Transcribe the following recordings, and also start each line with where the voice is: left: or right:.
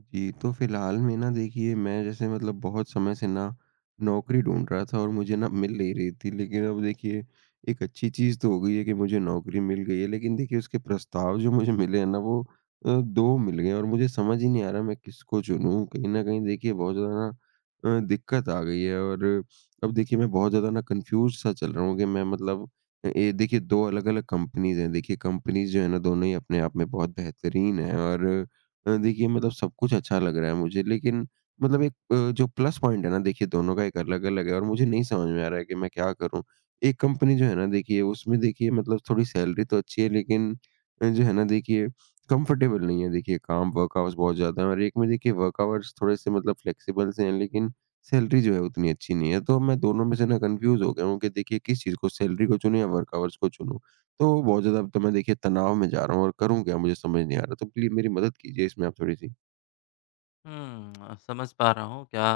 right: जी, तो फ़िलहाल में ना देखिए मैं जैसे मतलब बहुत समय से ना नौकरी ढूँढ रहा था और मुझे ना मिल नहीं रही थी। लेकिन अब देखिए एक अच्छी चीज़ तो हो गई है कि मुझे नौकरी मिल गई है। लेकिन देखिए उसके प्रस्ताव जो मुझे मिले हैं ना वो 2 मिल गए हैं और मुझे समझ ही नहीं आ रहा मैं किसको चुनूँ। कहीं न कहीं देखिए बहुत ज़्यादा ना दिक्कत आ गई है और अब देखिए मैं बहुत ज़्यादा ना कन्फ्यूज़ सा चल रहा हूँ कि मैं मतलब ये देखिए 2 अलग-अलग कंपनीज़ हैं। देखिए कंपनीज़ जो है ना दोनों ही अपने आप में बहुत बेहतरीन हैं और देखिए मतलब सब कुछ अच्छा लग रहा है मुझे, लेकिन मतलब एक जो प्लस पॉइंट है ना देखिए दोनों का एक अलग-अलग है और मुझे नहीं समझ में आ रहा है कि मैं क्या करूँ? एक कंपनी जो है ना देखिए उसमें देखिए मतलब थोड़ी सैलरी तो अच्छी है, लेकिन जो है ना देखिए कंफर्टेबल नहीं है, देखिए काम वर्क आवर्स बहुत ज़्यादा है, और एक में देखिए वर्क आवर्स थोड़े से मतलब फ्लेक्सिबल से हैं, लेकिन सैलरी जो है उतनी अच्छी नहीं है। तो मैं दोनों में से ना कन्फ्यूज़ हो गया हूँ कि देखिए किस चीज़ को, सैलरी को चुनूँ या वर्क आवर्स को चुनूँ? तो बहुत ज़्यादा अब तो मैं देखिए तनाव में जा रहा हूँ और करूँ क्या मुझे समझ नहीं आ रहा, तो प्लीज़ मेरी मदद कीजिए इसमें आप थोड़ी-सी।
left: हुँ, समझ पा रहा हूँ क्या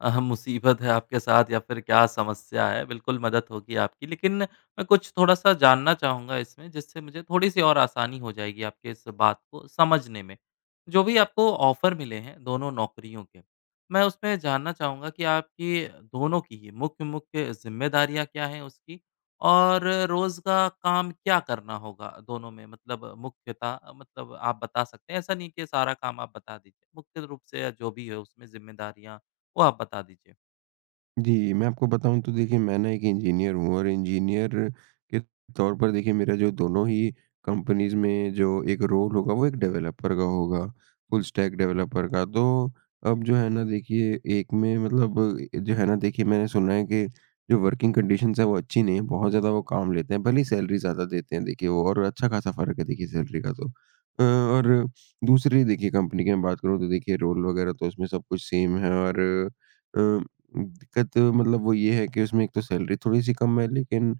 left: मुसीबत है आपके साथ या फिर क्या समस्या है, बिल्कुल मदद होगी आपकी। लेकिन मैं कुछ थोड़ा-सा जानना चाहूँगा इसमें जिससे मुझे थोड़ी-सी और आसानी हो जाएगी आपके इस बात को समझने में। जो भी आपको ऑफ़र मिले हैं दोनों नौकरियों के, मैं उसमें जानना चाहूँगा कि आपकी दोनों की ही मुख्य-मुख्य ज़िम्मेदारियाँ क्या हैं उसकी? और रोज़ का काम क्या करना होगा दोनों में? मतलब मुख्यतः मतलब आप बता सकते हैं, ऐसा नहीं कि सारा काम आप बता दीजिए। मुख्य रूप से या जो भी है उसमें ज़िम्मेदारियाँ, वो आप बता दीजिए?
right: जी, मैं आपको बताऊँ तो देखिए मैं ना एक इंजीनियर हूँ और इंजीनियर के तौर पर देखिए मेरा जो दोनों ही कंपनीज़ में जो एक रोल होगा वो एक डेवलपर का होगा, फुल स्टैक डेवलपर का। तो अब जो है ना देखिए एक में मतलब जो है ना देखिए, मैंने सुना है कि जो वर्किंग कंडीशंस है वो अच्छी नहीं है, बहुत ज़्यादा वो काम लेते हैं, भले ही सैलरी ज़्यादा देते हैं देखिए वो, और अच्छा खासा फ़र्क है देखिए सैलरी का तो। और दूसरी देखिए कंपनी की मैं बात करूँ तो देखिए रोल वगैरह तो उसमें सब कुछ सेम है, और अ दिक्कत मतलब वो ये है कि उसमें एक तो सैलरी थोड़ी-सी कम है, लेकिन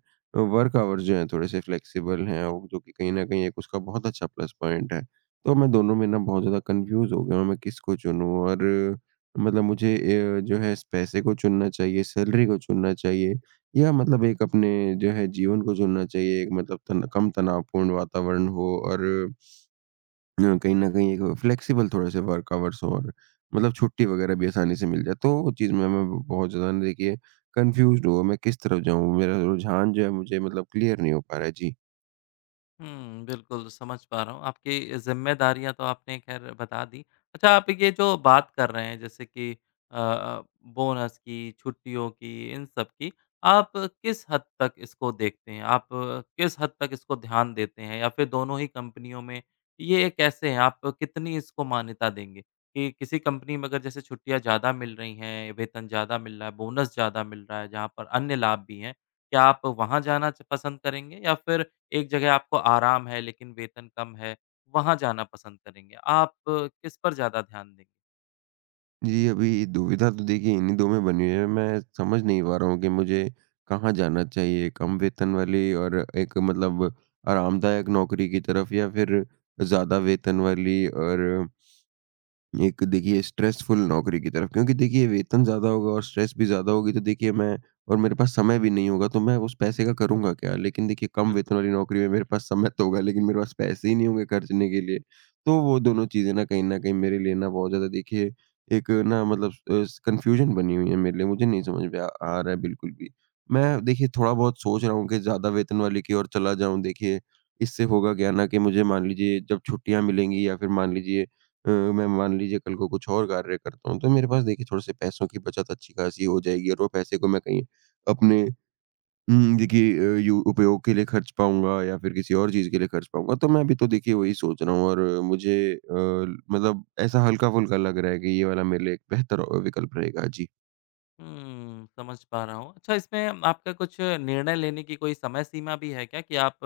right: वर्क आवर्स जो हैं थोड़े-से फ्लेक्सिबल हैं और जो कि कहीं न कहीं एक उसका बहुत अच्छा प्लस पॉइंट है। तो मैं दोनों में ना बहुत ज़्यादा कन्फ्यूज़ हो गया हूँ, मैं किसको चुनूँ, और मतलब मुझे जो है इस पैसे को चुनना चाहिए, सैलरी को चुनना चाहिए, या मतलब एक अपने जो है जीवन को चुनना चाहिए, एक मतलब तन कम तनावपूर्ण वातावरण हो और कहीं न कहीं एक फ्लेक्सिबल थोड़े-से वर्क आवर्स हों, और मतलब छुट्टी वगैरह भी आसानी से मिल जाए। तो वो चीज़ में मैं ब बहुत ज़्यादा ना देखिए कन्फ्यूज़्ड हुआ, मैं किस तरफ जाऊँ? मेरा रुझान जो है मुझे मतलब क्लियर नहीं हो पा रहा है। जी।
left: हुँ, बिल्कुल समझ पा रहा हूँ। आपकी ज़िम्मेदारियाँ तो आपने ख़ैर बता दी। अच्छा आप ये जो बात कर रहे हैं जैसे कि अ अ, बोनस की, छुट्टियों की, इन सब की, आप किस हद तक इसको देखते हैं? आप किस हद तक इसको ध्यान देते हैं या फिर दोनों ही कंपनियों में ये कैसे हैं? आप कितनी इसको मान्यता देंगे? कि किसी कंपनी में अगर जैसे छुट्टियाँ ज़्यादा मिल रही हैं, वेतन ज़्यादा मिल रहा है, बोनस ज़्यादा मिल रहा है, जहाँ पर अन्य लाभ भी हैं, क्या आप वहाँ जाना च पसंद करेंगे या फिर एक जगह आपको आराम है लेकिन वेतन कम है, वहाँ जाना पसंद करेंगे? आप किस पर ज़्यादा ध्यान देंगे?
right: जी, अभी दुविधा तो देखिए इन्हीं 2 में बनी हुई है, मैं समझ नहीं पा रहा हूँ कि मुझे कहाँ जाना चाहिए, कम वेतन वाली और एक मतलब आरामदायक नौकरी की तरफ, या फिर ज़्यादा वेतन वाली और एक देखिए स्ट्रेसफुल नौकरी की तरफ, क्योंकि देखिए वेतन ज़्यादा होगा और स्ट्रेस भी ज़्यादा होगी, तो देखिए मैं, और मेरे पास समय भी नहीं होगा, तो मैं उस पैसे का करूँगा क्या? लेकिन देखिए कम वेतन
left: बिल्कुल।
right: वाली नौकरी में मेरे पास समय तो होगा, लेकिन मेरे पास पैसे ही नहीं होंगे खर्चने के लिए। तो वो दोनों चीज़ें ना कहीं न कहीं मेरे लिए ना बहुत ज़्यादा देखिए एक ना मतलब कन्फ्यूज़न बनी हुई है मेरे लिए, मुझे नहीं समझ में आ आ रहा है बिल्कुल भी। मैं देखिए थोड़ा बहुत सोच रहा हूँ कि ज़्यादा वेतन वाली की ओर चला जाऊँ, देखिए इससे होगा क्या ना कि मुझे मान लीजिए जब छुट्टियाँ मिलेंगी, या फिर मान लीजिए मैं मान लीजिए कल को कुछ और कार्य करता हूँ, तो मेरे पास देखिए थोड़े-से पैसों की बचत अच्छी खासी हो जाएगी, और वो पैसे को मैं कहीं अपने देखिए यू उपयोग के लिए खर्च पाऊँगा, या फिर किसी और चीज़ के लिए खर्च पाऊँगा। तो मैं अभी तो देखिए वही सोच रहा हूँ, और मुझे मतलब ऐसा हल्का-फुल्का लग रहा है कि ये वाला मेरे लिए एक बेहतर विकल्प रहेगा। जी।
left: हुँ, समझ पा रहा हूँ। अच्छा इसमें आपका कुछ निर्णय लेने की कोई समय सीमा भी है क्या कि आप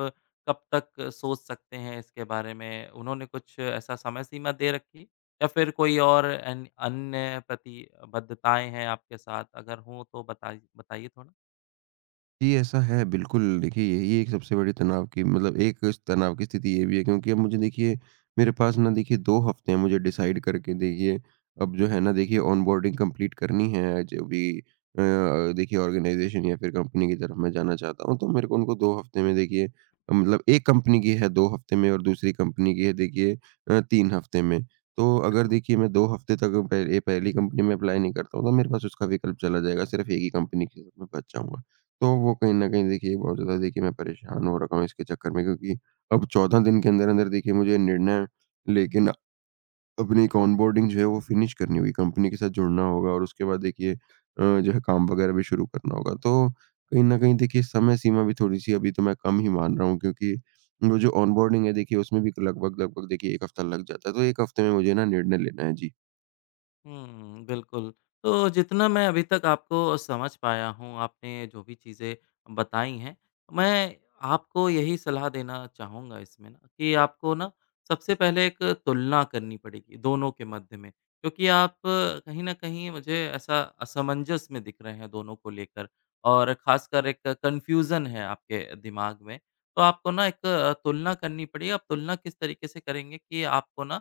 left: कब तक सोच सकते हैं इसके बारे में? उन्होंने कुछ ऐसा समय सीमा दे रखी है? या फिर कोई और अन अन्य प्रतिबद्धताएँ हैं आपके साथ? अगर हों तो बताइए थोड़ा।
right: जी, ऐसा है बिल्कुल। देखिए यही एक सबसे बड़ी तनाव की मतलब एक इस तनाव की स्थिति ये भी है, क्योंकि अब मुझे देखिए मेरे पास ना देखिए 2 हफ़्ते हैं, मुझे डिसाइड करके देखिए अब जो है ना देखिए ऑनबोर्डिंग कंप्लीट करनी है जो भी देखिए ऑर्गनाइज़ेशन या फिर कंपनी की तरफ मैं जाना चाहता हूँ। तो मेरे को उनको 2 हफ़्ते में देखिए मतलब एक कंपनी की है 2 हफ़्ते में, और दूसरी कंपनी की है देखिए 3 हफ़्ते में। तो अगर
left: अच्छा।
right: देखिए मैं 2 हफ़्ते तक पहले पहली कंपनी में अप्लाई नहीं करता हूँ, तो मेरे पास उसका विकल्प चला जाएगा, सिर्फ़ एक ही कंपनी के साथ मैं बच जाऊँगा। तो वो कहीं न कहीं देखिए बहुत ज़्यादा देखिए मैं परेशान हो रखा हूँ इसके चक्कर में, क्योंकि अब 14 दिन के अंदर-अंदर देखिए मुझे निर्णय लेके ना अपनी एक ऑनबोर्डिंग जो है वो फ़िनिश करनी होगी, कंपनी के साथ जुड़ना होगा, और उसके बाद देखिए जो है काम वगैरह भी शुरू करना होगा। तो कहीं न कहीं देखिए समय सीमा भी थोड़ी-सी अभी तो मैं कम ही मान रहा हूँ, क्योंकि वो जो ऑनबोर्डिंग है देखिए उसमें भी लगभग-लगभग देखिए 1 हफ्ता लग जाता है। तो 1 हफ्ते में मुझे ना निर्णय लेना है। जी।
left: हुँ, बिल्कुल। तो जितना मैं अभी तक आपको समझ पाया हूँ, आपने जो भी चीज़ें बताई हैं, मैं आपको यही सलाह देना चाहूँगा इसमें ना कि आपको ना सबसे पहले एक तुलना करनी पड़ेगी दोनों के मध्य में, क्योंकि आप कहीं न कहीं मुझे ऐसा असमंजस में दिख रहे हैं दोनों को लेकर और ख़ासकर एक कन्फ्यूज़न है आपके दिमाग में। तो आपको ना एक तुलना करनी पड़ी। आप तुलना किस तरीके से करेंगे कि आपको ना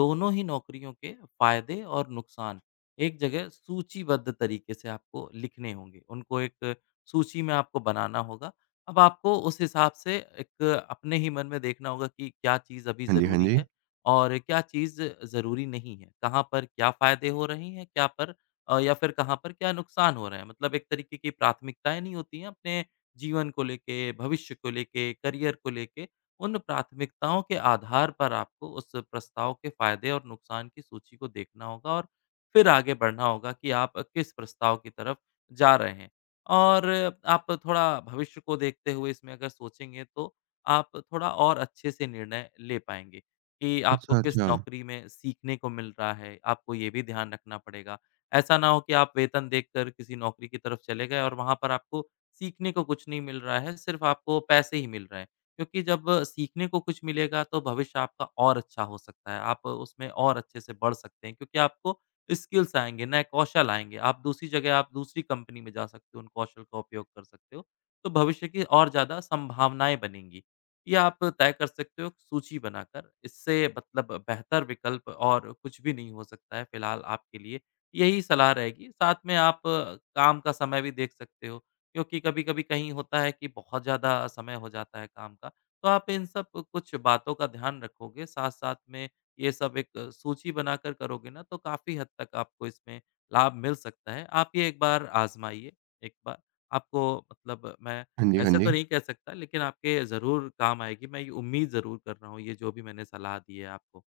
left: दोनों ही नौकरियों के फ़ायदे और नुकसान एक जगह सूचीबद्ध तरीके से आपको लिखने होंगे। उनको एक सूची में आपको बनाना होगा। अब आपको उस हिसाब से एक अपने ही मन में देखना होगा कि क्या चीज़ अभी
right: हाँ जी, हाँ
left: ज़रूरी
right: जी।
left: है और क्या चीज़ ज़रूरी नहीं है। कहाँ पर क्या फ़ायदे हो रहे हैं, या फिर कहाँ पर क्या नुकसान हो रहे हैं। मतलब एक तरीके की प्राथमिकताएँ नहीं होती हैं अपने जीवन को लेके, भविष्य को लेके, करियर को लेके उन प्राथमिकताओं के आधार पर आपको उस प्रस्ताव के फायदे और नुकसान की सूची को देखना होगा और फिर आगे बढ़ना होगा कि आप किस प्रस्ताव की तरफ जा रहे हैं। और आप थोड़ा भविष्य को देखते हुए इसमें अगर सोचेंगे तो आप थोड़ा और अच्छे से निर्णय ले पाएँगे कि आपको
right: अच्छा,
left: किस
right: अच्छा।
left: नौकरी में सीखने को मिल रहा है, आपको ये भी ध्यान रखना पड़ेगा। ऐसा ना हो कि आप वेतन देखकर किसी नौकरी की तरफ चले गए और वहाँ पर आपको सीखने को कुछ नहीं मिल रहा है, सिर्फ़ आपको पैसे ही मिल रहे हैं। क्योंकि जब सीखने को कुछ मिलेगा तो भविष्य आपका और अच्छा हो सकता है। आप उसमें और अच्छे से बढ़ सकते हैं क्योंकि आपको स्किल्स आएँगे, नए कौशल आएँगे। आप दूसरी जगह, आप दूसरी कंपनी में जा सकते हो, उन कौशल का उपयोग कर सकते हो। तो भविष्य की और ज़्यादा संभावनाएँ बनेंगी। ये आप तय कर सकते हो सूची बनाकर। इससे मतलब बेहतर विकल्प और कुछ भी नहीं हो सकता है फ़िलहाल आपके लिए। यही सलाह रहेगी। साथ में आप काम का समय भी देख सकते हो क्योंकि कभी-कभी कहीं होता है कि बहुत ज़्यादा समय हो जाता है काम का। तो आप इन सब कुछ बातों का ध्यान रखोगे, साथ-साथ में ये सब एक सूची बनाकर करोगे ना, तो काफ़ी हद तक आपको इसमें लाभ मिल सकता है। आप ये एक बार आज़माइए, एक बार आपको मतलब मैं
right: हाँ जी, हाँ
left: ऐसे तो
right: जी।
left: नहीं कह सकता, लेकिन आपके ज़रूर काम आएगी, मैं ये उम्मीद ज़रूर कर रहा हूँ, ये जो भी मैंने सलाह दी है आपको।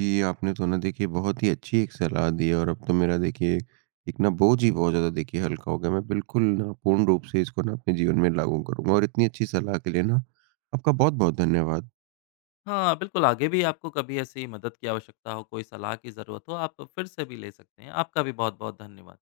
right: जी, आपने तो ना देखिए बहुत ही अच्छी एक सलाह दी है, और अब तो मेरा देखिए एक ना बोझ ही बहुत ज़्यादा देखिए हल्का हो गया। मैं बिल्कुल ना पूर्ण रूप से इसको ना अपने जीवन में लागू करूँगा, और इतनी अच्छी सलाह के लिए ना आपका बहुत-बहुत धन्यवाद।
left: हाँ, बिल्कुल आगे भी आपको कभी ऐसी मदद की आवश्यकता हो, कोई सलाह की ज़रूरत हो, आप फिर से भी ले सकते हैं। आपका भी बहुत-बहुत धन्यवाद।